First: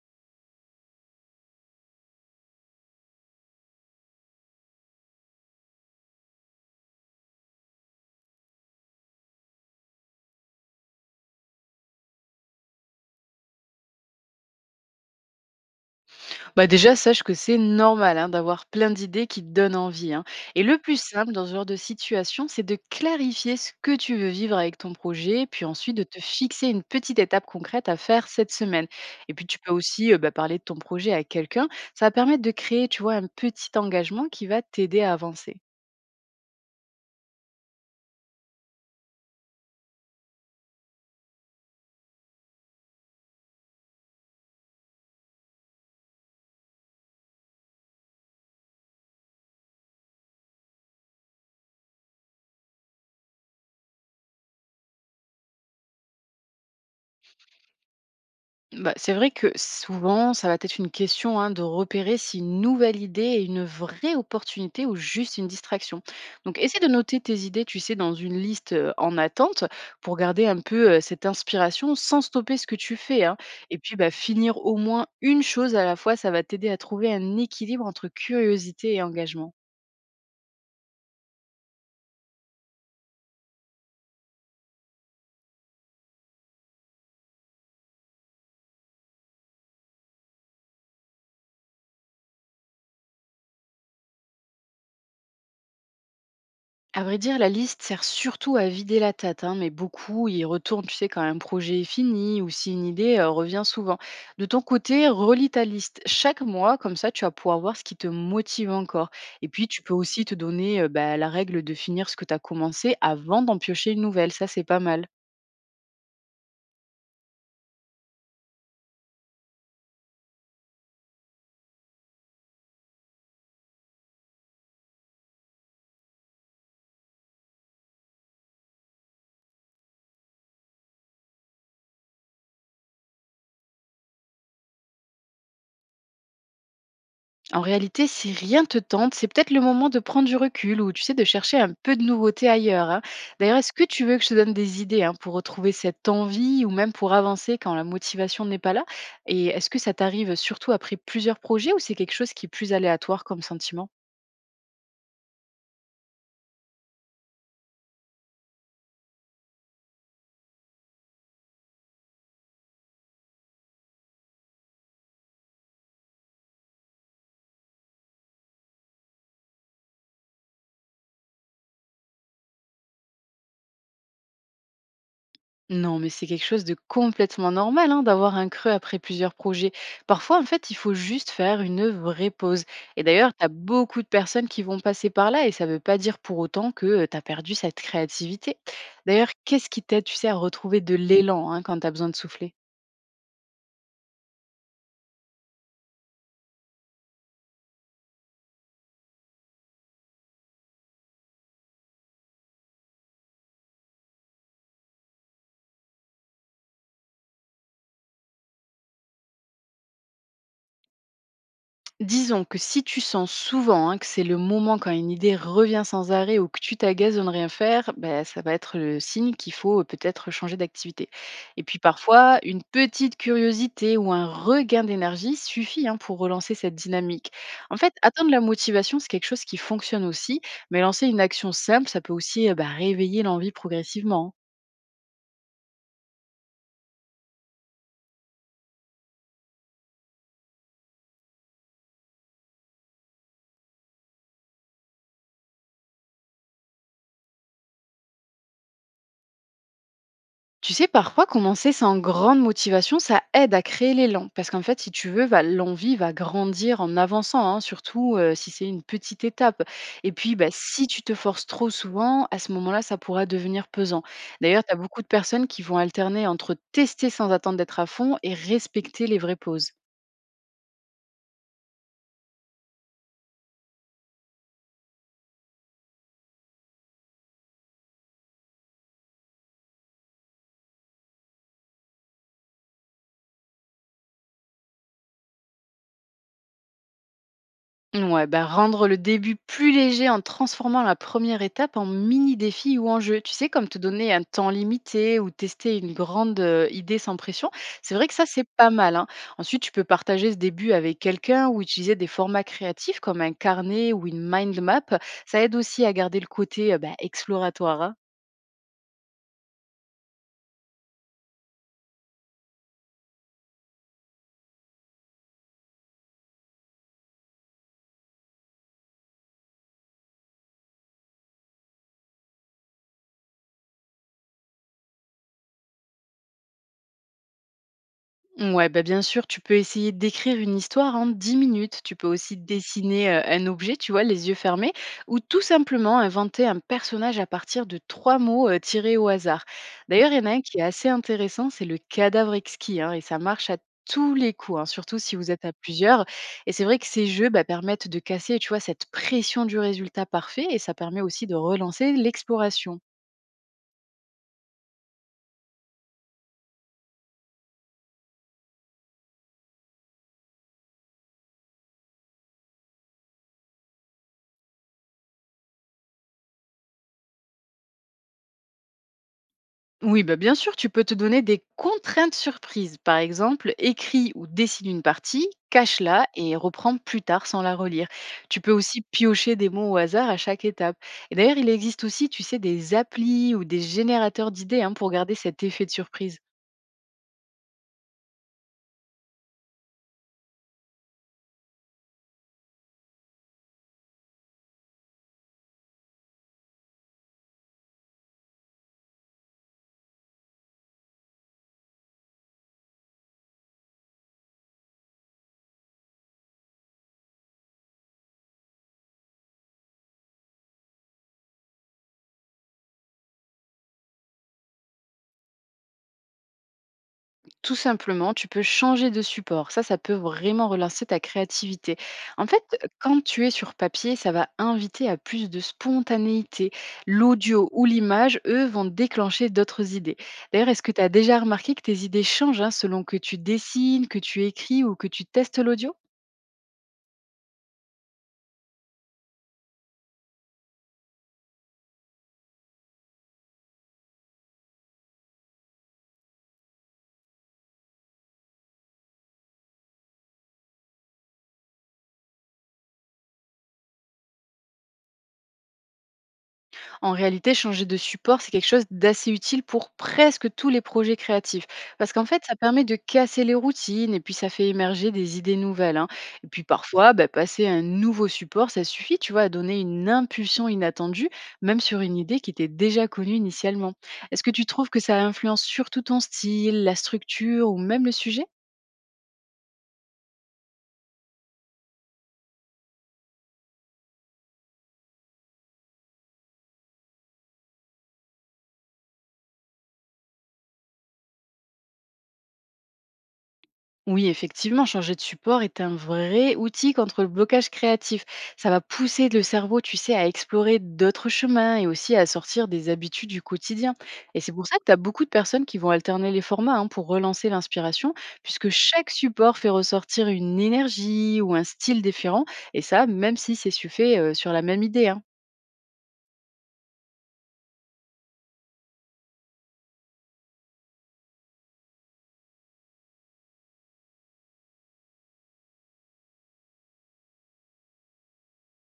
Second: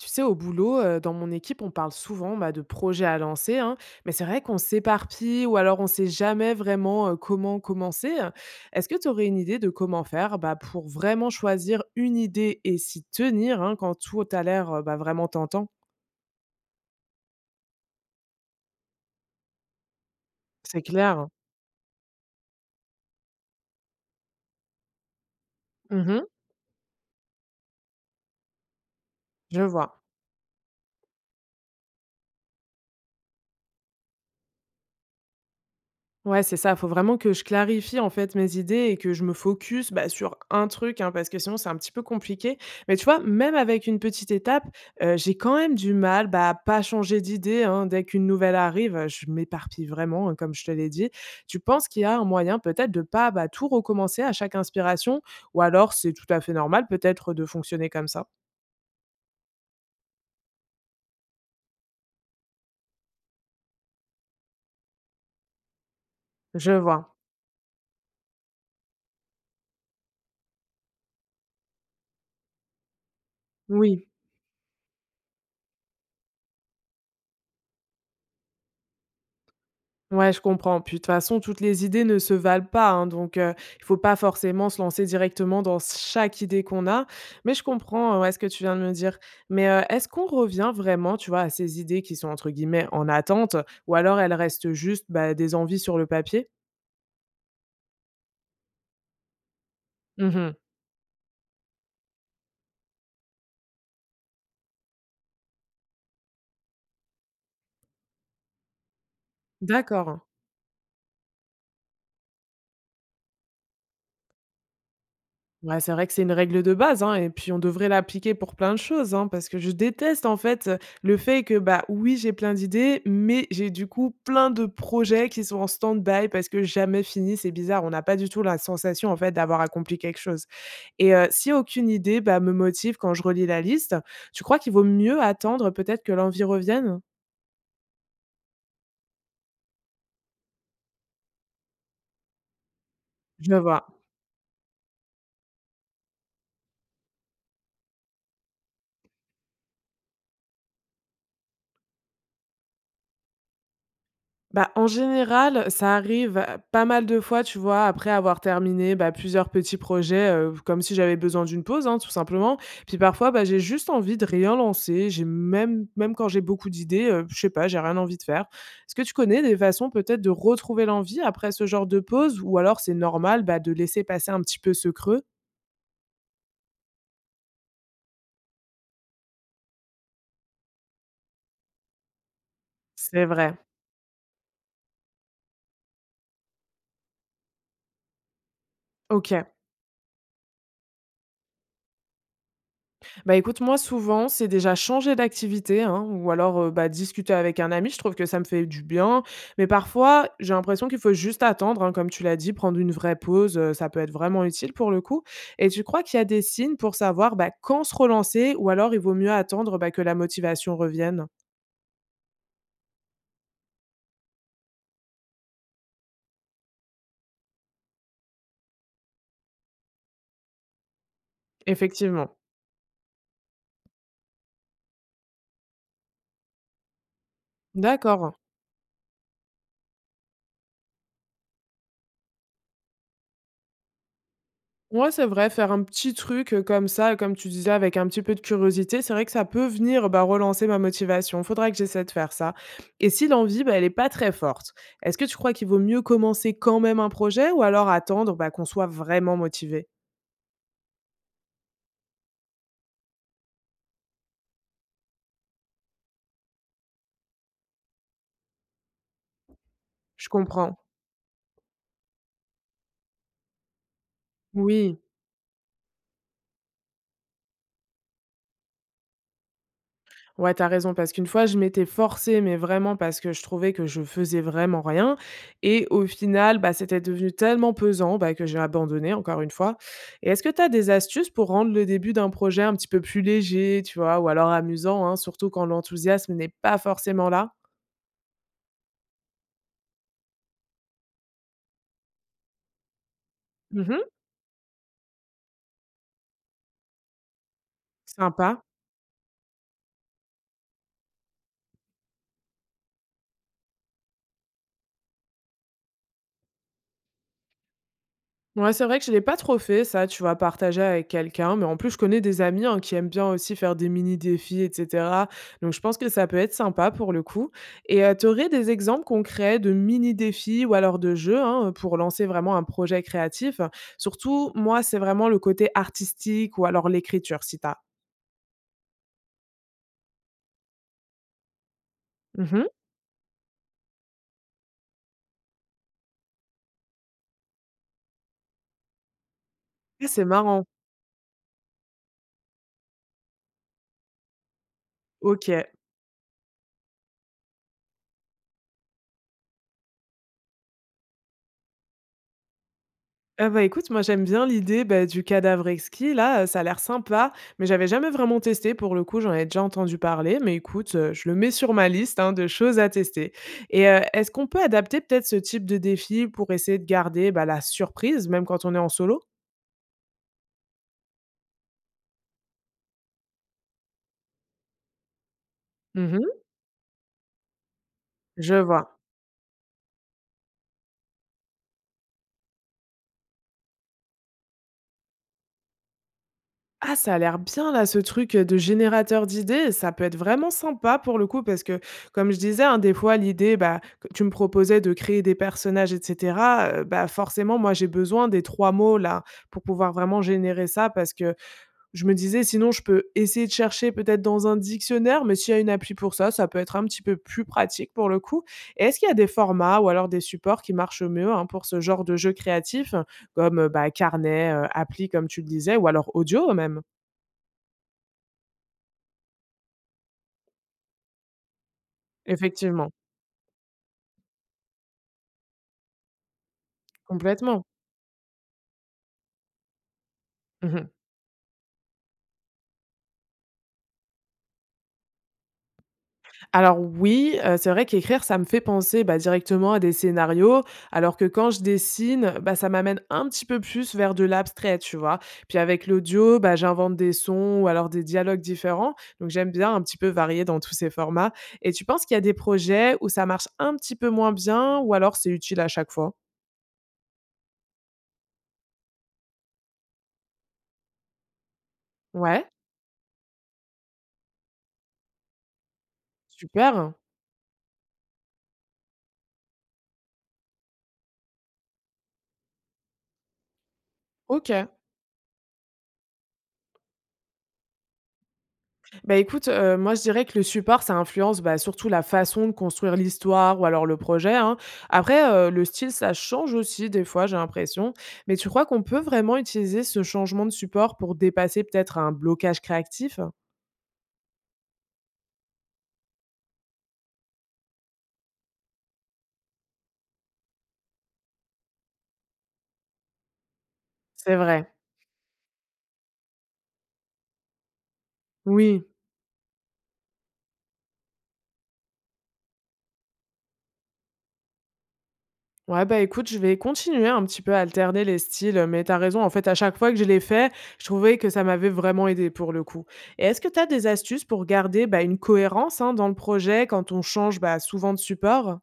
Tu sais, au boulot, dans mon équipe, on parle souvent bah, de projets à lancer, hein, mais c'est vrai qu'on s'éparpille ou alors on ne sait jamais vraiment comment commencer, hein. Est-ce que tu aurais une idée de comment faire bah, pour vraiment choisir une idée et s'y tenir hein, quand tout a l'air bah, vraiment tentant. Bah déjà, sache que c'est normal hein, d'avoir plein d'idées qui te donnent envie. Hein. Et le C'est plus clair. simple dans ce genre de situation, c'est de clarifier ce que tu veux vivre avec ton projet, puis ensuite de te Mhm, fixer une petite étape concrète à faire cette semaine. Et puis tu je peux vois. aussi bah, parler de ton projet à quelqu'un. Ça va permettre de créer, tu vois, un petit engagement qui va t'aider à avancer. Ouais, c'est ça. Il faut vraiment que je clarifie en fait mes idées et que je me focus bah, sur un truc, hein, parce que sinon c'est un petit peu compliqué. Mais tu vois, même avec une petite étape, j'ai quand même du mal bah, à pas changer d'idée, hein. Dès qu'une nouvelle arrive, je m'éparpille vraiment, hein, comme je te l'ai dit. Tu penses qu'il y a un moyen peut-être de pas bah, tout recommencer à chaque inspiration, ou alors c'est tout à fait normal peut-être de fonctionner comme ça? Bah, c'est vrai que souvent, ça va être une question hein, de repérer si une nouvelle idée est une vraie opportunité ou juste une distraction. Donc, Je essaie de vois. noter tes idées, tu sais, dans une liste en attente pour garder un peu cette inspiration sans stopper ce que tu fais. Hein. Et puis, Oui. bah, finir au moins une chose à la fois, ça va t'aider à trouver un équilibre entre curiosité et engagement. Ouais, je comprends. Puis de toute façon, toutes les idées ne se valent pas, hein, donc il faut pas forcément se lancer directement dans chaque idée qu'on a. Mais je comprends, ouais, ce que tu viens de me dire. Mais, est-ce qu'on revient vraiment, tu vois, à ces idées qui sont entre guillemets «en attente» ou alors elles restent juste, bah, des envies sur le papier? À vrai dire, la liste sert surtout à vider la tête, hein, mais beaucoup y Mmh. retournent, tu sais, quand un projet est fini ou si une idée revient souvent. De ton côté, relis ta liste chaque mois, comme ça tu vas pouvoir voir ce qui te motive encore. Et puis, tu peux D'accord. aussi te donner bah, la règle de finir ce que tu as commencé avant d'en piocher une nouvelle, ça c'est pas mal. Ouais, c'est vrai que c'est une règle de base, hein, et puis on devrait l'appliquer pour plein de choses, hein, parce que je déteste en fait le fait que, bah oui, j'ai plein d'idées, mais j'ai du coup plein de projets qui sont en stand-by parce que jamais fini, c'est bizarre, on n'a pas du tout la sensation en fait d'avoir accompli quelque chose. Et si aucune idée bah, me motive quand je relis la liste, tu crois qu'il vaut mieux attendre peut-être que l'envie revienne? En réalité, si rien te tente, c'est peut-être le moment de prendre du recul ou, tu sais, de chercher un peu de nouveauté ailleurs. Hein. Je D'ailleurs, est-ce que vois. tu veux que je te donne des idées hein, pour retrouver cette envie ou même pour avancer quand la motivation n'est pas là? Et est-ce que ça t'arrive surtout après plusieurs projets ou c'est quelque chose qui est plus aléatoire comme sentiment? Bah, en général, ça arrive pas mal de fois, tu vois, après avoir terminé, bah, plusieurs petits projets, comme si j'avais besoin d'une pause, hein, tout simplement. Puis parfois, bah, j'ai juste envie de rien lancer, j'ai même quand j'ai beaucoup d'idées, je sais pas, j'ai rien envie de faire. Est-ce que tu connais des façons peut-être de retrouver l'envie après ce genre de pause ou alors c'est normal, bah, de laisser passer un petit peu ce creux? Non, mais c'est quelque chose de complètement normal hein, d'avoir un creux après plusieurs projets. Parfois, en fait, il faut juste faire une vraie pause. Et C'est d'ailleurs, tu as vrai. beaucoup de personnes qui vont passer par là et ça ne veut pas dire pour autant que tu as perdu cette créativité. D'ailleurs, OK. qu'est-ce qui t'aide, tu sais, à retrouver de l'élan hein, quand tu as besoin de souffler? Bah, écoute, moi, souvent, c'est déjà changer d'activité, hein, ou alors, bah, discuter avec un ami. Je trouve que ça me fait du bien, mais parfois, j'ai l'impression qu'il faut juste attendre, hein, comme tu l'as dit, prendre une vraie pause, ça peut être vraiment utile pour le coup. Et tu crois qu'il y a des signes pour savoir, bah, quand se relancer ou alors il vaut mieux attendre, bah, que la motivation revienne? Disons que si tu sens souvent hein, que c'est le moment quand une idée revient sans arrêt ou que tu t'agaces de ne rien faire, bah, ça va être le signe qu'il faut peut-être changer d'activité. Et puis Effectivement. parfois, une petite curiosité ou un regain d'énergie suffit hein, pour relancer cette dynamique. En fait, atteindre D'accord. la motivation, c'est quelque chose qui fonctionne aussi, mais lancer une action simple, ça peut aussi bah, réveiller l'envie progressivement. Hein. Ouais, c'est vrai, faire un petit truc, comme ça, comme tu disais, avec un petit peu de curiosité, c'est vrai que ça peut venir, bah, relancer ma motivation. Faudrait que j'essaie de faire ça et si l'envie, bah, elle est pas très forte, est-ce que tu crois qu'il vaut mieux commencer quand même un projet ou alors attendre, bah, qu'on soit vraiment motivé? Tu sais, parfois, commencer sans grande motivation, ça aide à créer l'élan. Parce qu'en fait, si tu veux, l'envie va grandir en avançant, hein, surtout si c'est une petite étape. Et Je puis, bah, comprends. si tu te forces trop souvent, à ce moment-là, ça pourra devenir pesant. D'ailleurs, tu as Oui. beaucoup de personnes qui vont alterner entre tester sans attendre d'être à fond et respecter les vraies pauses. Ouais, t'as raison, parce qu'une fois, je m'étais forcée, mais vraiment parce que je trouvais que je faisais vraiment rien. Et au final, bah, c'était devenu tellement pesant bah, que j'ai abandonné, encore une fois. Et est-ce que t'as des astuces pour rendre le début d'un projet un petit peu plus léger, tu vois, ou alors amusant, hein, surtout quand l'enthousiasme n'est pas forcément là? Ouais, bah rendre le début plus léger en transformant la première étape en mini-défi ou en jeu. Tu sais, comme te Mhm. donner un temps limité ou tester une grande idée sans pression. C'est vrai que ça, c'est Sympa. pas mal. Hein. Ensuite, tu peux partager ce début avec quelqu'un ou utiliser des formats créatifs comme un carnet ou une mind map. Ça aide aussi à garder le côté bah, exploratoire. Hein. Ouais, c'est vrai que je l'ai pas trop fait ça, tu vois? Partager avec quelqu'un, mais en plus je connais des amis, hein, qui aiment bien aussi faire des mini défis et cetera, donc je pense que ça peut être sympa pour le coup et tu aurais des exemples concrets de mini défis ou alors de jeux, hein, pour lancer vraiment un projet créatif? Surtout, moi, c'est vraiment le côté artistique ou alors l'écriture si t'as as? Ouais, bah, bien sûr, tu peux essayer d'écrire une histoire en 10 minutes. Tu peux aussi Mmh. dessiner un objet, tu vois, les yeux fermés, ou tout simplement inventer un personnage à partir de trois mots tirés au hasard. Ah, D'ailleurs, il y en c'est a un qui est marrant. assez intéressant, c'est le cadavre exquis, hein, et ça marche à tous les coups, hein, surtout si vous êtes à OK. plusieurs. Et c'est vrai que ces jeux bah, permettent de casser, tu vois, cette pression du résultat parfait, et ça permet aussi de relancer l'exploration. Ah bah, écoute, moi j'aime bien l'idée, bah, du cadavre exquis là, ça a l'air sympa, mais j'avais jamais vraiment testé pour le coup, j'en avais déjà entendu parler, mais écoute, je le mets sur ma liste, hein, de choses à tester et est-ce qu'on peut adapter peut-être ce type de défi pour essayer de garder, bah, la surprise, même quand on est en solo? Oui, bah bien sûr, tu peux te donner des contraintes surprises. Par exemple, écris ou dessine une partie, cache-la et Mmh. reprends plus tard sans la relire. Tu peux Je aussi vois. piocher des mots au hasard à chaque étape. Et d'ailleurs, il existe aussi, tu sais, des applis ou des générateurs d'idées hein, pour garder cet effet de surprise. Ah, ça a l'air bien là, ce truc, de générateur d'idées. Ça peut être vraiment sympa pour le coup parce que, comme je disais, hein, des fois l'idée, bah, que tu me proposais de créer des personnages et cetera, bah, forcément moi j'ai besoin des 3 mots là, pour pouvoir vraiment générer ça parce que je me disais sinon je peux essayer de chercher peut-être dans un dictionnaire, mais s'il y a une appli pour ça, ça peut être un petit peu plus pratique pour le coup. Et est-ce qu'il y a des formats ou alors des supports qui marchent mieux, hein, pour ce genre de jeu créatif, comme, bah, carnet, appli comme tu le disais ou alors audio même? Tout simplement, tu peux changer de support. Ça peut vraiment relancer ta créativité. En fait, Effectivement, quand tu es sur papier, ça va inviter à plus de spontanéité. L'audio complètement. ou l'image, eux, vont déclencher d'autres idées. D'ailleurs, est-ce que tu as Mmh. déjà remarqué que tes idées changent hein, selon que tu dessines, que tu écris ou que tu testes l'audio? Alors oui, c'est vrai qu'écrire, ça me fait penser, bah, directement à des scénarios, alors que quand je dessine, bah, ça m'amène un petit peu plus vers de l'abstrait, tu vois? Puis avec l'audio, bah, j'invente des sons ou alors des dialogues différents, donc j'aime bien un petit peu varier dans tous ces formats et tu penses qu'il y a des projets où ça marche un petit peu moins bien ou alors c'est utile à chaque fois? En réalité, changer de support, c'est quelque chose d'assez utile pour presque tous les projets créatifs. Parce qu'en fait, ça Ouais, permet de casser les routines et puis ça fait émerger des idées nouvelles. Hein. Et puis parfois, super, bah, passer à un nouveau support, ça suffit, tu vois, à donner une impulsion inattendue, même sur une idée qui était déjà connue initialement. Est-ce que tu OK. trouves que ça influence surtout ton style, la structure ou même le sujet? Bah, écoute, moi, je dirais que le support, ça influence, bah, surtout la façon de construire l'histoire ou alors le projet, hein. Après, le style, ça change aussi des fois, j'ai l'impression. Mais tu crois qu'on peut vraiment utiliser ce changement de support pour dépasser peut-être un blocage créatif? Oui, effectivement, changer de support est un vrai outil contre le blocage créatif. Ça va pousser le cerveau, tu sais, à explorer d'autres chemins et aussi à sortir des habitudes du quotidien. Et c'est C'est pour ça que vrai. tu as beaucoup de personnes qui vont alterner les formats hein, pour relancer l'inspiration, puisque Oui. chaque support fait ressortir une énergie ou un style différent, et ça, même si c'est suffit sur la même idée. Hein. Ouais, bah, écoute, je vais continuer un petit peu à alterner les styles, mais t'as raison, en fait, à chaque fois que je l'ai fait, je trouvais que ça m'avait vraiment aidé pour le coup. Et est-ce que t'as des astuces pour garder, bah, une cohérence, hein, dans le projet quand on change, bah, souvent de support?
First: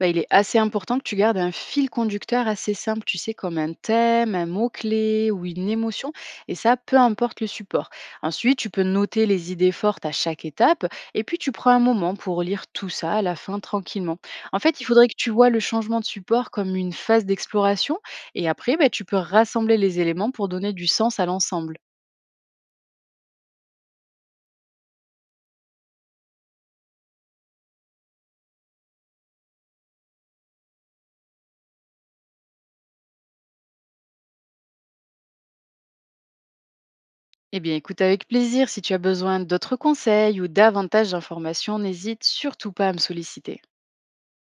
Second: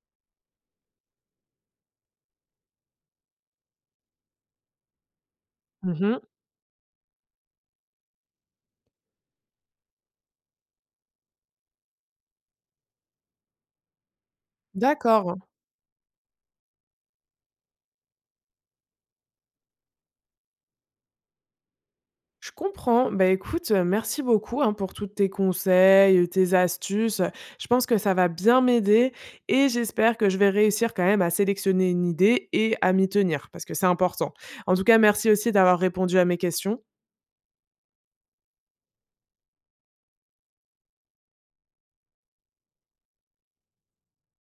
Bah, il est assez important que tu gardes un fil conducteur assez simple, tu sais, comme un thème, un mot-clé ou une émotion, Mmh. et ça, peu importe le support. Ensuite, tu peux noter les idées fortes à chaque étape, et puis tu prends un moment pour lire tout ça à la fin tranquillement. En fait, il faudrait que tu D'accord, vois le changement de support comme une phase d'exploration, et après, bah, tu peux rassembler les éléments pour donner du sens à l'ensemble. je comprends. Bah, écoute, merci beaucoup, hein, pour tous tes conseils, tes astuces, je pense que ça va bien m'aider et j'espère que je vais réussir quand même à sélectionner une idée et à m'y tenir parce que c'est important. En tout cas, merci aussi d'avoir répondu à mes questions. Eh bien, écoute avec plaisir, si tu as besoin d'autres conseils ou davantage d'informations, n'hésite surtout pas à me solliciter.